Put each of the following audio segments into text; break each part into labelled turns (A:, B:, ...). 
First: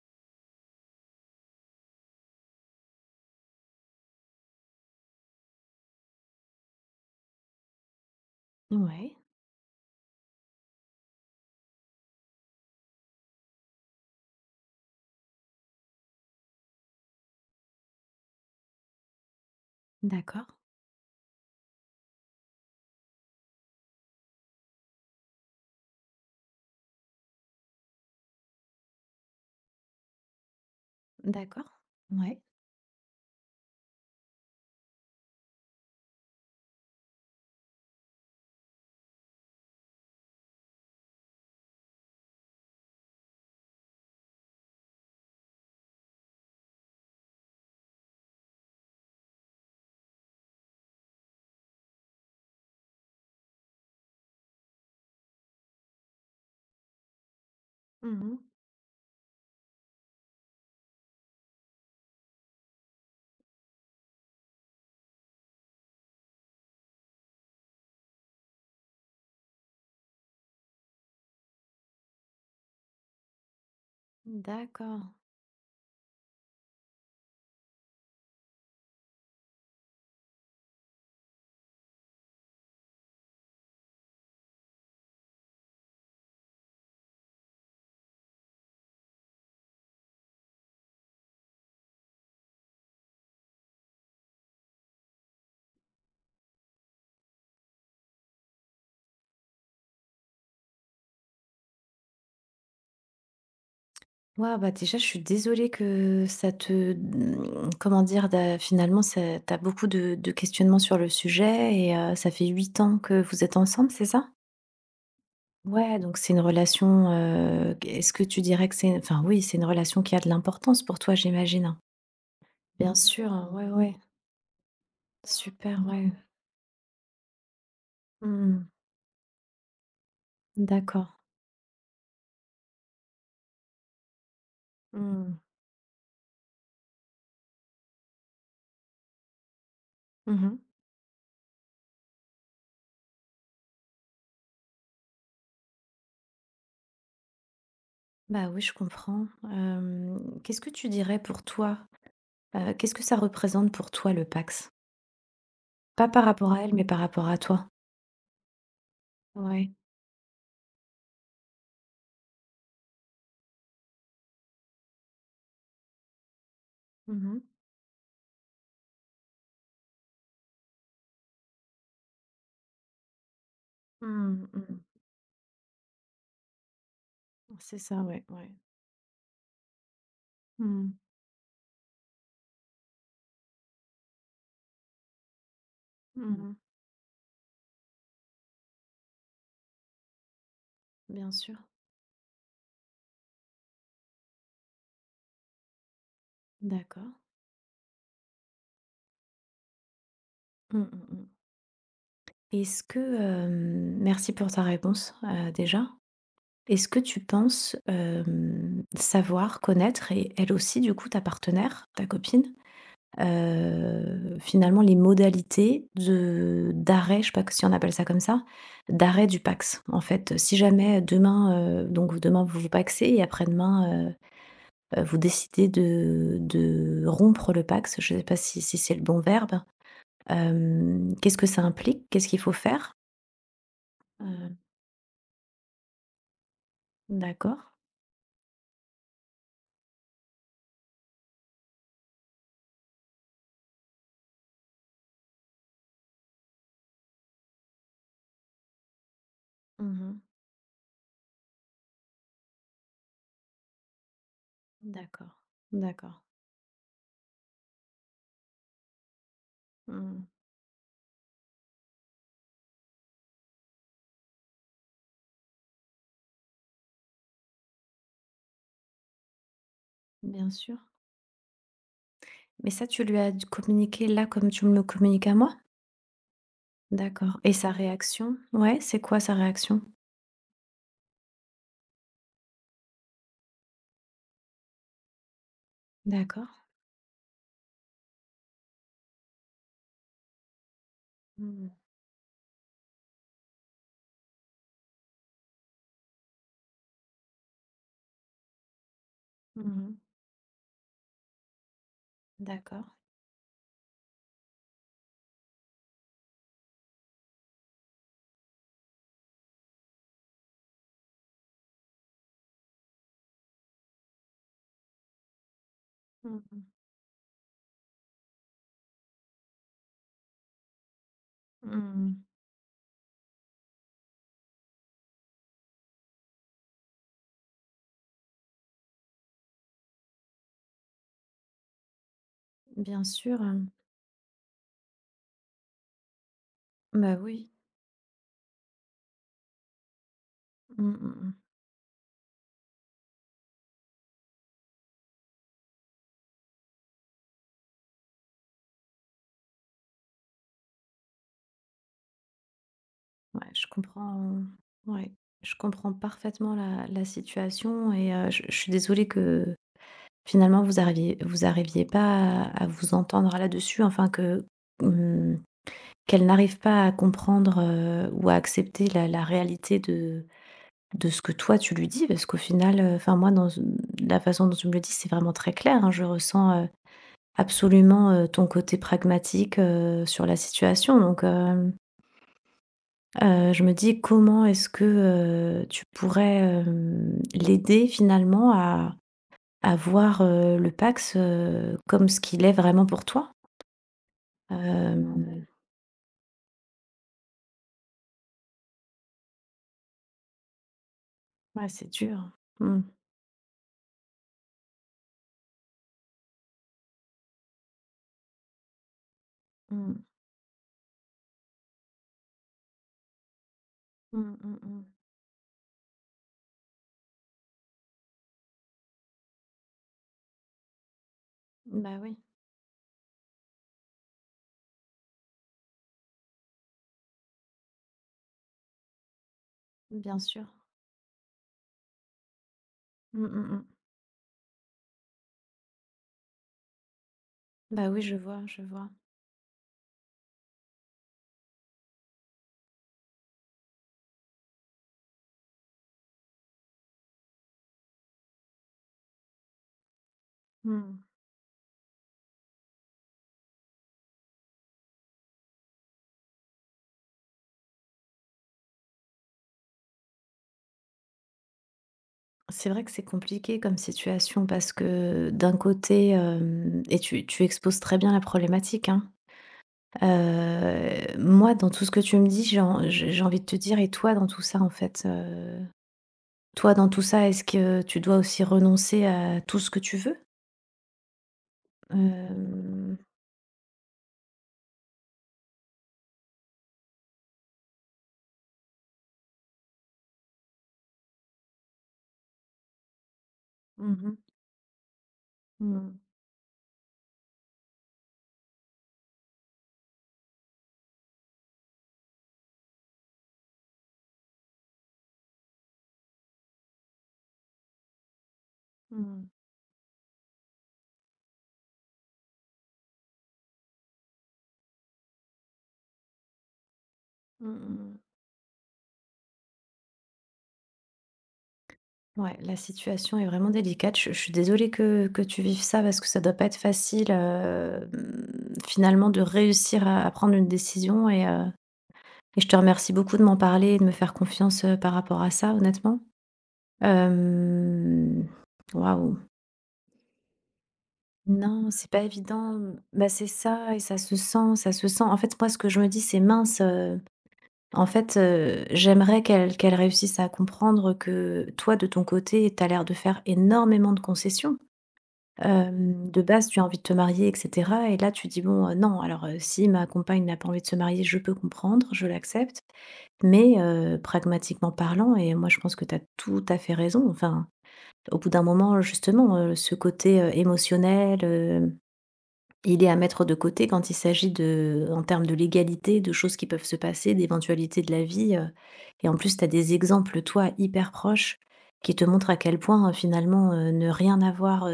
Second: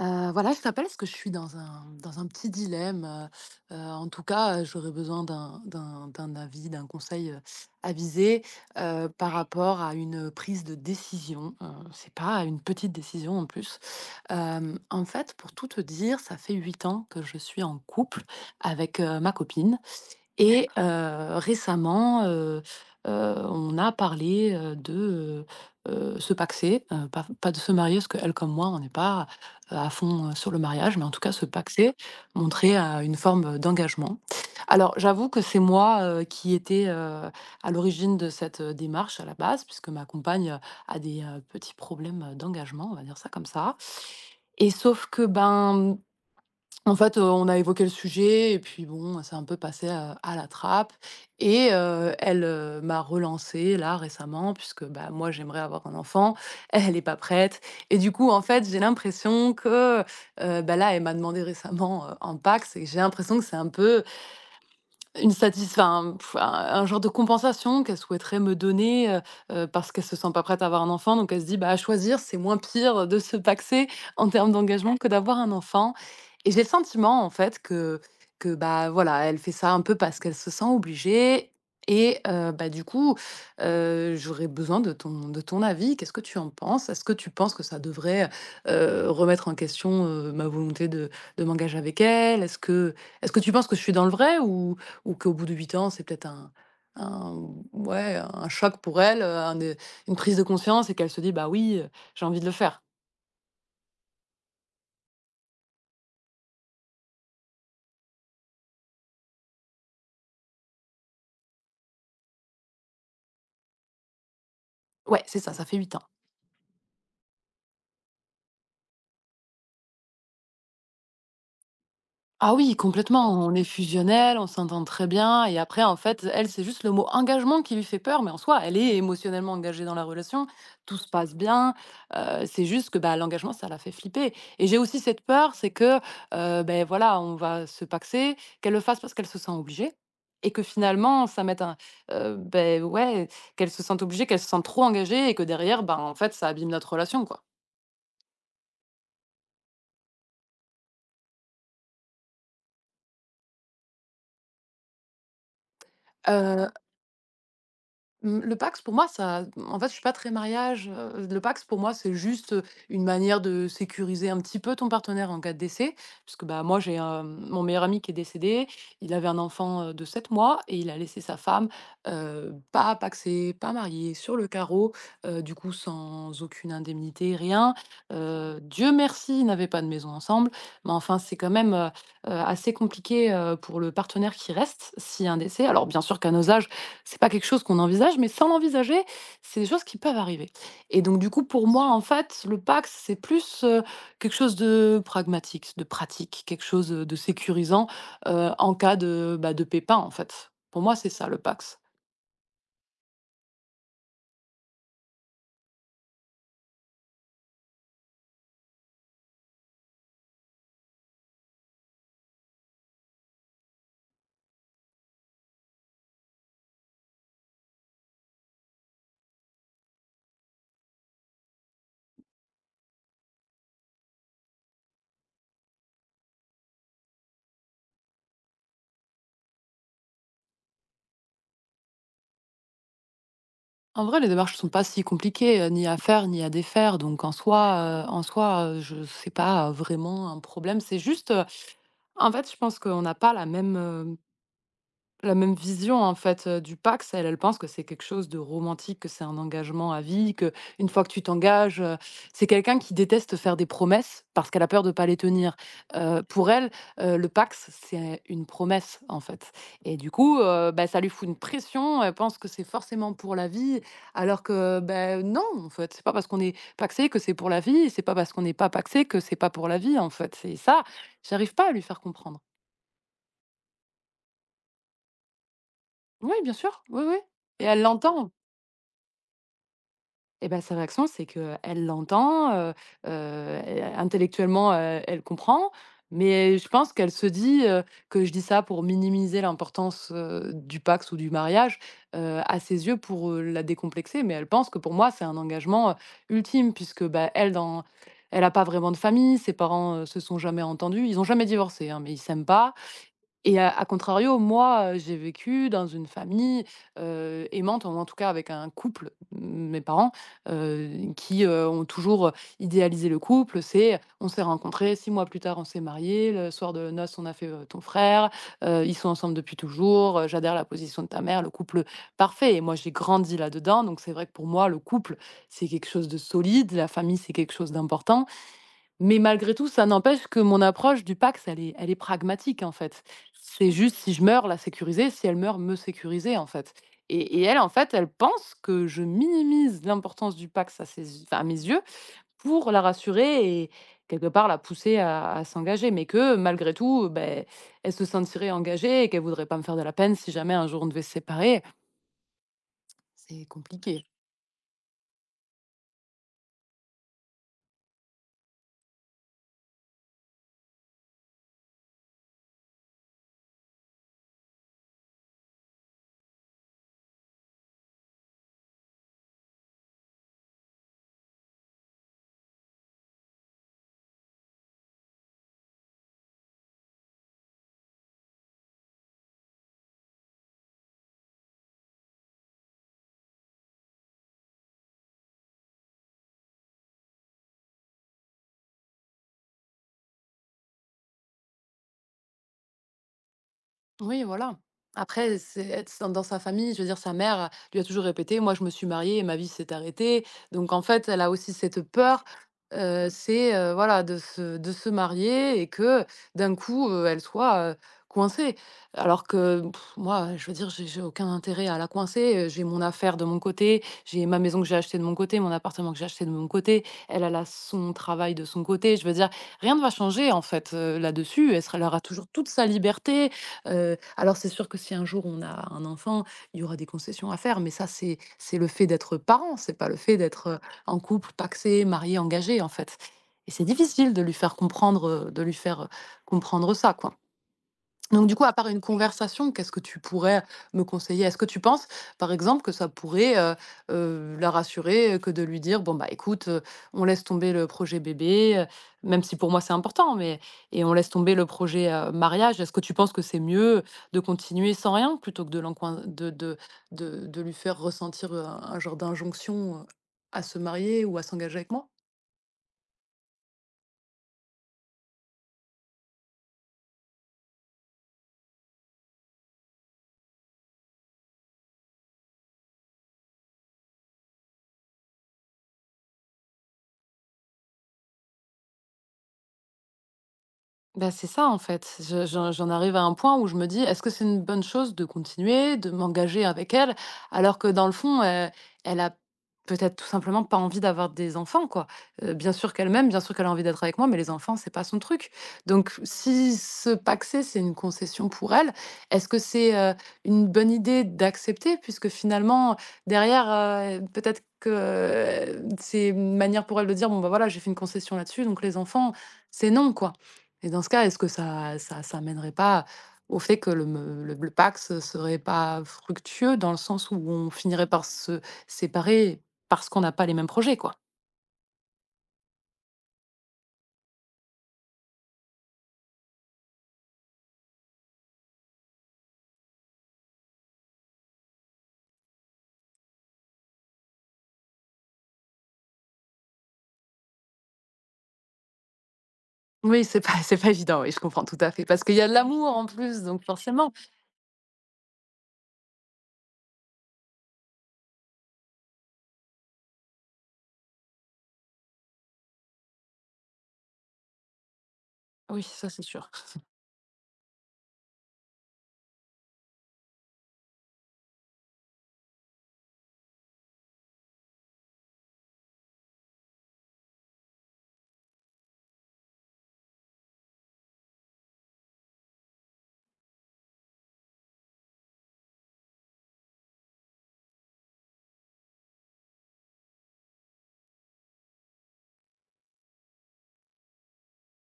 A: Voilà, je t'appelle parce que je suis dans un petit dilemme, en tout cas, j'aurais besoin d'un avis, d'un conseil, avisé,
B: Ouais,
A: par rapport à une prise de décision. C'est pas une petite décision en plus. En fait, pour tout te dire, ça fait 8 ans que je suis en couple avec ma copine.
B: d'accord,
A: Et d'accord. Récemment, on a parlé de, se paxer, pas de se marier parce qu'elle comme moi, on n'est pas, à fond, sur le mariage, mais en tout cas se
B: d'accord,
A: paxer,
B: ouais.
A: montrer une forme d'engagement. Alors j'avoue que c'est moi, qui étais, à l'origine de cette démarche à la base puisque ma compagne a des petits problèmes d'engagement, on va dire ça comme ça. Et sauf que, ben, en fait, on a évoqué le sujet et puis bon, c'est un peu passé à la trappe. Et elle m'a relancée là récemment puisque, bah, moi j'aimerais avoir un enfant, elle est pas prête. Et du coup,
B: Mmh.
A: en fait, j'ai l'impression que, bah, là, elle m'a demandé récemment un Pacs et j'ai l'impression que c'est un peu une satisf enfin, un genre de compensation qu'elle souhaiterait me donner, parce qu'elle se sent pas prête à avoir un enfant. Donc elle se dit: «Bah, à choisir, c'est moins pire de se paxer en termes d'engagement
B: D'accord.
A: que d'avoir un enfant». Et j'ai le sentiment, en fait, que, bah, voilà, elle fait ça un peu parce qu'elle se sent obligée. Et bah, du coup, j'aurais besoin de ton avis. Qu'est-ce que tu en penses? Est-ce que tu penses que ça devrait remettre en question ma volonté de m'engager avec elle? Est-ce que tu penses que je suis dans le vrai, ou qu'au bout de 8 ans, c'est peut-être un ouais, un choc pour elle, une prise de conscience et qu'elle se dit: «Bah oui, j'ai envie de le faire».
B: Waouh, bah, déjà, je suis désolée que ça te comment dire? D'a finalement, ça tu beaucoup de questionnements sur le sujet et ça fait 8 ans que vous êtes ensemble, c'est ça?
A: Ouais, c'est ça, ça fait 8
B: Ouais,
A: ans.
B: donc c'est une relation, est-ce que tu dirais que c'est enfin, oui, c'est une relation qui a de l'importance pour toi, j'imagine, hein?
A: Ah oui,
B: Bien
A: complètement,
B: sûr,
A: on est
B: ouais, ouais,
A: fusionnel, on s'entend très bien. Et
B: super,
A: après, en
B: ouais.
A: fait, elle, c'est juste le mot engagement qui lui fait peur, mais en soi,
B: Mmh,
A: elle est émotionnellement engagée dans la relation, tout se
B: d'accord.
A: passe bien. C'est juste que, bah, l'engagement, ça la fait flipper. Et j'ai aussi cette
B: Mmh.
A: peur, c'est que, voilà, on va se pacsé, qu'elle le fasse parce qu'elle se sent obligée et
B: Mmh.
A: que finalement ça mette un, ouais, qu'elle se sente obligée, qu'elle se sente trop engagée et que derrière, ben, en fait, ça abîme notre relation, quoi.
B: Bah oui, je comprends. Qu'est-ce que tu dirais pour toi, qu'est-ce que ça représente pour toi le PAX? Pas par rapport à
A: Heu
B: elle, mais par rapport à toi?
A: Mmh, le PAX, pour moi ça...
B: Ouais.
A: En fait, je suis pas très mariage. Le PAX, pour moi, c'est juste, une manière de sécuriser un petit peu ton partenaire en cas de décès. Parce que, bah, moi j'ai,
B: Mmh mh.
A: mon meilleur ami qui est décédé. Il avait un enfant de 7 mois et il a laissé sa femme pas PAXée, pas mariée, sur le
B: Mmh.
A: carreau, du coup sans aucune indemnité, rien.
B: C'est ça, ouais, ouais.
A: Dieu merci, ils n'avaient pas de maison ensemble,
B: Mmh.
A: mais enfin c'est quand même, assez compliqué pour le partenaire qui reste si un décès. Alors bien sûr qu'à nos
B: Mmh.
A: âges, c'est pas quelque chose qu'on envisage, mais sans l'envisager, c'est des choses qui peuvent arriver. Et donc
B: Bien
A: du coup,
B: sûr.
A: pour moi, en fait, le Pacs, c'est plus quelque chose de pragmatique, de pratique, quelque chose
B: D'accord.
A: de sécurisant, en cas de, bah, de pépin, en fait. Pour
B: Mmh
A: moi,
B: mh
A: c'est
B: mh.
A: ça, le Pacs.
B: Est-ce que, hem merci pour ta réponse, déjà. Est-ce que tu penses, savoir, connaître et elle aussi du coup ta partenaire, ta copine, finalement les modalités de d'arrêt, je sais pas que si on appelle ça comme ça, d'arrêt du PAX. En fait, si jamais demain, donc demain vous vous PAXez et après-demain, vous décidez de rompre le PAX, je sais pas si c'est le bon verbe. Qu'est-ce que ça implique? Qu'est-ce qu'il faut faire?
A: En vrai, les
B: Heu,
A: démarches ne sont pas si compliquées, ni à faire ni à défaire, donc en
B: d'accord.
A: soi, heu, en soi, heu, je sais pas vraiment un problème. C'est juste, en fait, je pense qu'on n'a pas la même vision, en fait, du PAX. Elle, elle pense que c'est quelque chose de romantique, que c'est un engagement à
B: Mmh.
A: vie, que une fois que tu t'engages, c'est quelqu'un qui déteste faire des promesses parce qu'elle a peur de pas les
B: D'accord,
A: tenir.
B: d'accord.
A: Pour elle, le PAX, c'est une promesse, en fait. Et du
B: Mmh.
A: coup, bah, ça lui fout une pression. Elle pense que c'est forcément pour la vie alors que, ben non, en fait, c'est pas parce qu'on est PAXé que c'est pour la vie et c'est pas parce qu'on n'est pas PAXé que c'est pas pour la vie, en fait.
B: Bien
A: C'est
B: sûr.
A: ça, j'arrive pas à lui faire comprendre.
B: Mais ça, tu lui as communiqué là comme tu me le communiques à moi?
A: Oui, bien sûr, oui, oui,
B: D'accord, et
A: et
B: sa
A: elle l'entend.
B: réaction? Ouais, c'est quoi sa réaction?
A: Et ben sa réaction, c'est qu'elle l'entend, et intellectuellement, elle comprend,
B: D'accord.
A: mais je pense qu'elle se dit, que je dis ça pour minimiser l'importance du Pacs ou du
B: Mmh
A: mariage,
B: mh.
A: à ses yeux pour la décomplexer. Mais elle pense que pour moi, c'est un engagement ultime puisque, bah, elle a pas vraiment de famille. Ses parents,
B: Mmh.
A: se sont jamais entendus. Ils ont jamais divorcé, hein, mais ils s'aiment pas.
B: D'accord.
A: Et à contrario, moi, j'ai vécu dans une famille aimante, ou en tout cas avec un couple, mes parents, heu, qui, ont toujours idéalisé le couple. C'est: on s'est rencontrés, 6 mois plus tard, on s'est mariés,
B: Mmh
A: le
B: mh.
A: soir de noces, on a fait, ton frère, ils sont ensemble depuis toujours, j'adhère à la position de ta mère, le couple
B: Mmh.
A: parfait. Et moi, j'ai grandi là-dedans, donc c'est vrai que pour moi, le couple, c'est quelque chose de solide, la famille, c'est quelque chose d'important. Mais malgré tout, ça n'empêche que mon approche du Pacs, elle est pragmatique, en fait.
B: Bien sûr,
A: C'est juste, si je meurs, la sécuriser, si elle meurt, me sécuriser, en fait.
B: bah,
A: Et
B: oui.
A: elle, en fait, elle pense que je minimise l'importance du Pacs à
B: Mmh mh
A: ses, enfin, à
B: mh.
A: mes yeux, pour la rassurer et quelque part la pousser à s'engager. Mais que malgré tout, beh, elle se sentirait engagée et qu'elle voudrait pas me faire de la peine si jamais un jour on devait se séparer. C'est
B: Ouais, je
A: compliqué.
B: comprends, mmh. Ouais, je comprends parfaitement la situation et je suis désolée que, finalement, vous arriviez pas à vous entendre là-dessus, enfin que, mmh, qu'elle n'arrive pas à comprendre, ou à accepter la réalité de ce que toi tu lui dis, parce qu'au final, enfin moi dans la façon dont tu me le dis, c'est vraiment très clair, hein. Je ressens, absolument, ton côté pragmatique, sur la situation. Donc, je me dis comment est-ce que, tu pourrais, l'aider finalement à voir, le Pacs, comme ce qu'il est vraiment pour toi?
A: Oui, voilà.
B: Hem,
A: Après, c'est être s dans sa famille, je veux dire, sa mère lui a toujours répété: «Moi, je me suis mariée et ma vie s'est arrêtée». Donc en fait, elle a aussi
B: ouais,
A: cette
B: c'est
A: peur,
B: dur. Mmh.
A: voilà, de se marier et que d'un coup, elle soit, coincée. Alors que
B: Mmh.
A: pff, moi, je veux dire, j'ai aucun intérêt à la coincer, j'ai mon affaire de mon côté, j'ai
B: Mmh,
A: ma
B: mmh,
A: maison que j'ai
B: mmh.
A: achetée de mon côté, mon appartement que j'ai acheté de mon côté. Elle, elle a son travail de son côté. Je veux dire, rien ne va changer, en fait, là-dessus. Elle
B: Bah
A: aura
B: oui,
A: toujours toute sa liberté. Alors c'est sûr que si un jour on a un enfant, il y aura des concessions à faire, mais ça, c'est le fait d'être parent, c'est pas le fait
B: bien sûr.
A: d'être en couple, pacsé, marié, engagé, en fait.
B: Mmh, mmh,
A: Et
B: mmh.
A: c'est difficile de lui faire comprendre, comprendre ça, quoi.
B: Bah oui, je
A: Donc du
B: vois,
A: coup, à
B: je
A: part une
B: vois.
A: conversation, qu'est-ce que tu pourrais me conseiller? Est-ce que tu penses, par exemple, que ça pourrait, la rassurer, que de lui dire: «Bon, bah, écoute, on laisse tomber le projet bébé», même si pour moi c'est important, mais et on
B: Mmh.
A: laisse tomber le projet, mariage. Est-ce que tu penses que c'est mieux de continuer sans rien plutôt que de l'encoin de lui faire ressentir, un genre d'injonction, à se marier ou à s'engager avec moi?
B: C'est vrai que c'est compliqué comme situation parce que d'un côté, hem et tu exposes très bien la problématique, hein. Moi, dans tout ce que tu me dis, j'ai en j'ai j'ai envie de te dire: «Et toi dans tout ça, en fait?» Toi dans tout ça, est-ce que tu dois aussi renoncer à tout ce que tu veux?
A: Bah, c'est ça, en fait. Je j'en j'en arrive
B: Hem,
A: à un point où je me dis: «Est-ce que c'est une bonne chose de continuer, de m'engager avec elle?» alors que dans le fond, elle a peut-être tout simplement pas envie d'avoir des enfants, quoi. Bien sûr qu'elle m'aime, bien sûr qu'elle a envie d'être avec
B: mmh
A: moi, mais
B: mh.
A: les enfants, c'est pas son truc. Donc
B: Mmh.
A: si se paxer, c'est une concession pour elle, est-ce que c'est une bonne idée d'accepter? Puisque finalement, derrière, peut-être que, c'est une manière pour elle de dire: «Bon, bah, voilà, j'ai fait une concession là-dessus, donc les enfants,
B: Mmh.
A: c'est non», quoi. Et dans ce cas, est-ce que ça mènerait pas au fait que le me le PACS serait pas fructueux, dans le sens où on finirait
B: Mmh.
A: par se séparer parce qu'on n'a pas les mêmes projets, quoi?
B: Ouais, la situation est vraiment délicate. Je suis désolée que, tu vives ça parce que ça doit pas être facile, finalement, de réussir à prendre une décision, et je te remercie beaucoup de m'en parler et de me faire confiance, par rapport à ça, honnêtement. Euh, Waouh.
A: Oui, c'est pas c'est pas évident, oui, je comprends tout
B: Non,
A: à fait,
B: c'est pas
A: parce qu'il y a de
B: évident.
A: l'amour en
B: Bah,
A: plus,
B: c'est
A: donc
B: ça, et
A: forcément.
B: ça se sent, ça se sent. En fait, moi, ce que je me dis, c'est mince. En fait, j'aimerais qu'elle réussisse à comprendre que toi, de ton côté, tu as l'air de faire énormément de concessions.
A: Oui, ça c'est
B: De
A: sûr.
B: base, tu as envie de te marier et cetera, et là, tu dis: «Bon, non». Alors, si ma compagne n'a pas envie de se marier, je peux comprendre, je l'accepte, mais, pragmatiquement parlant, et moi, je pense que tu as tout à fait raison, enfin, au bout d'un moment, justement, ce côté, émotionnel, il est à mettre de côté quand il s'agit de en termes de légalité, de choses qui peuvent se passer, d'éventualités de la vie, et en plus, tu as des exemples, toi, hyper proches qui te montrent à quel point, finalement, ne rien avoir,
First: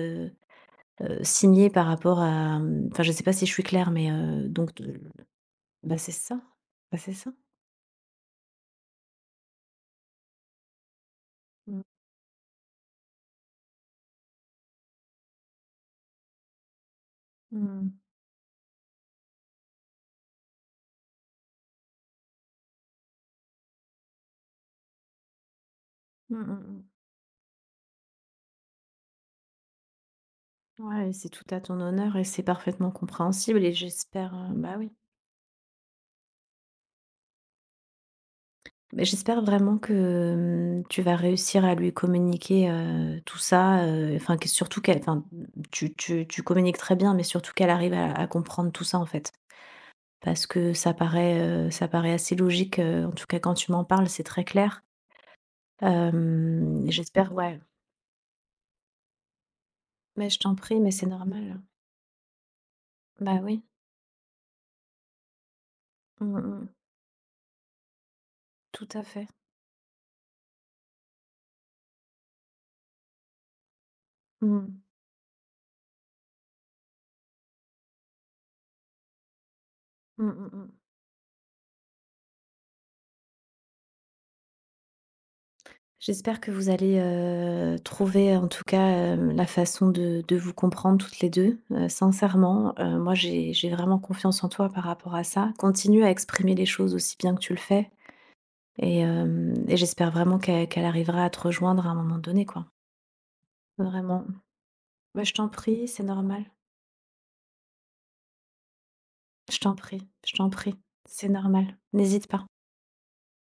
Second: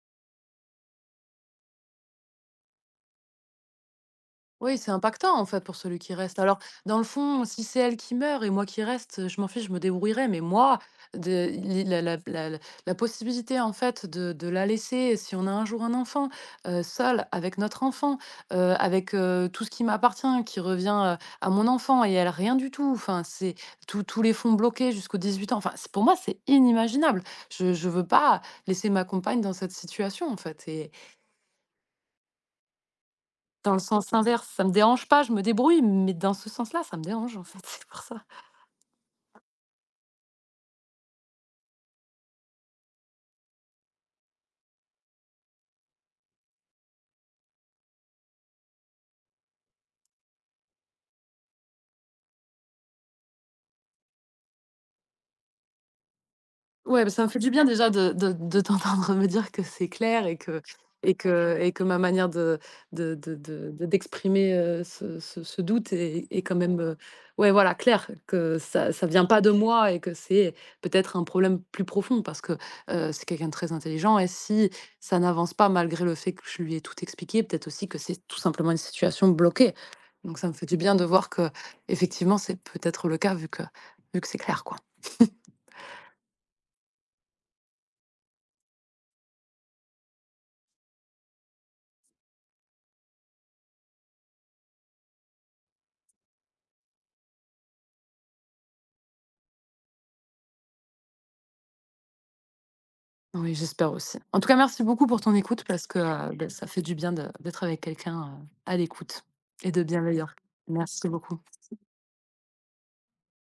B: signer par rapport à, enfin, je sais pas si je suis claire, mais, donc
A: Oui, c'est
B: de
A: impactant, en fait, pour
B: bah,
A: celui
B: c'est
A: qui reste.
B: ça.
A: Alors, dans
B: Bah,
A: le
B: c'est ça.
A: fond, si c'est elle qui meurt et moi qui reste, je m'en fiche, je me débrouillerai. Mais moi, de
B: Mmh.
A: li la la la la la possibilité, en fait, de la laisser, si on a un jour un enfant, seule avec notre
B: Mmh.
A: enfant, avec tout ce qui m'appartient, qui revient à mon enfant et elle, rien du tout. Enfin, c'est tous les fonds bloqués jusqu'aux 18 ans. Enfin, c'est, pour moi, c'est
B: Mmh mh mh.
A: inimaginable. Je veux pas laisser ma compagne dans cette situation, en fait.
B: Ouais, c'est tout à ton honneur et c'est parfaitement compréhensible, et
A: Dans le sens
B: j'espère,
A: inverse, ça me
B: bah, oui.
A: dérange pas, je me débrouille, mais dans ce sens-là, ça me dérange, en fait, c'est pour ça.
B: Mais j'espère vraiment que, tu vas réussir à lui communiquer, tout ça, enfin, que surtout qu'elle enfin, tu communiques très bien, mais surtout qu'elle arrive à comprendre tout ça, en fait. Parce que ça paraît assez logique, en tout cas quand tu m'en parles, c'est très clair. Hem,
A: Ouais, bah, ça me
B: j'espère,
A: fait du
B: ouais.
A: bien déjà de t'entendre me dire que c'est clair,
B: Mais
A: et
B: je t'en
A: que
B: prie, mais c'est
A: et que
B: normal.
A: et que ma manière
B: Bah oui,
A: de d'exprimer, ce doute est
B: mmh
A: est quand
B: mh.
A: même, ouais, voilà, claire, que
B: Tout
A: ça
B: à
A: ne vient
B: fait.
A: pas de moi et que c'est peut-être un problème plus profond parce que, c'est quelqu'un de très intelligent. Et si
B: Mmh.
A: ça n'avance pas malgré le fait que je lui ai tout expliqué, peut-être aussi que c'est tout simplement une situation bloquée.
B: Mmh
A: Donc ça
B: mh
A: me fait
B: mh.
A: du bien de voir que effectivement c'est peut-être le cas vu que c'est clair, quoi.
B: J'espère que vous allez, trouver, en tout cas, la façon de vous comprendre toutes les deux, sincèrement. Moi, j'ai vraiment confiance en toi par rapport à ça. Continue à exprimer les choses aussi bien que tu le fais, et j'espère vraiment qu'elle arrivera à te rejoindre à un moment donné, quoi.
A: Oui, j'espère aussi.
B: Vraiment.
A: En tout cas, merci beaucoup pour
B: Bah, je
A: ton
B: t'en
A: écoute
B: prie,
A: parce que,
B: c'est normal.
A: bah, ça fait du bien de d'être avec quelqu'un à l'écoute
B: Je
A: et
B: t'en
A: de
B: prie,
A: bienveillant.
B: je t'en prie.
A: Merci
B: C'est
A: beaucoup.
B: normal. N'hésite pas.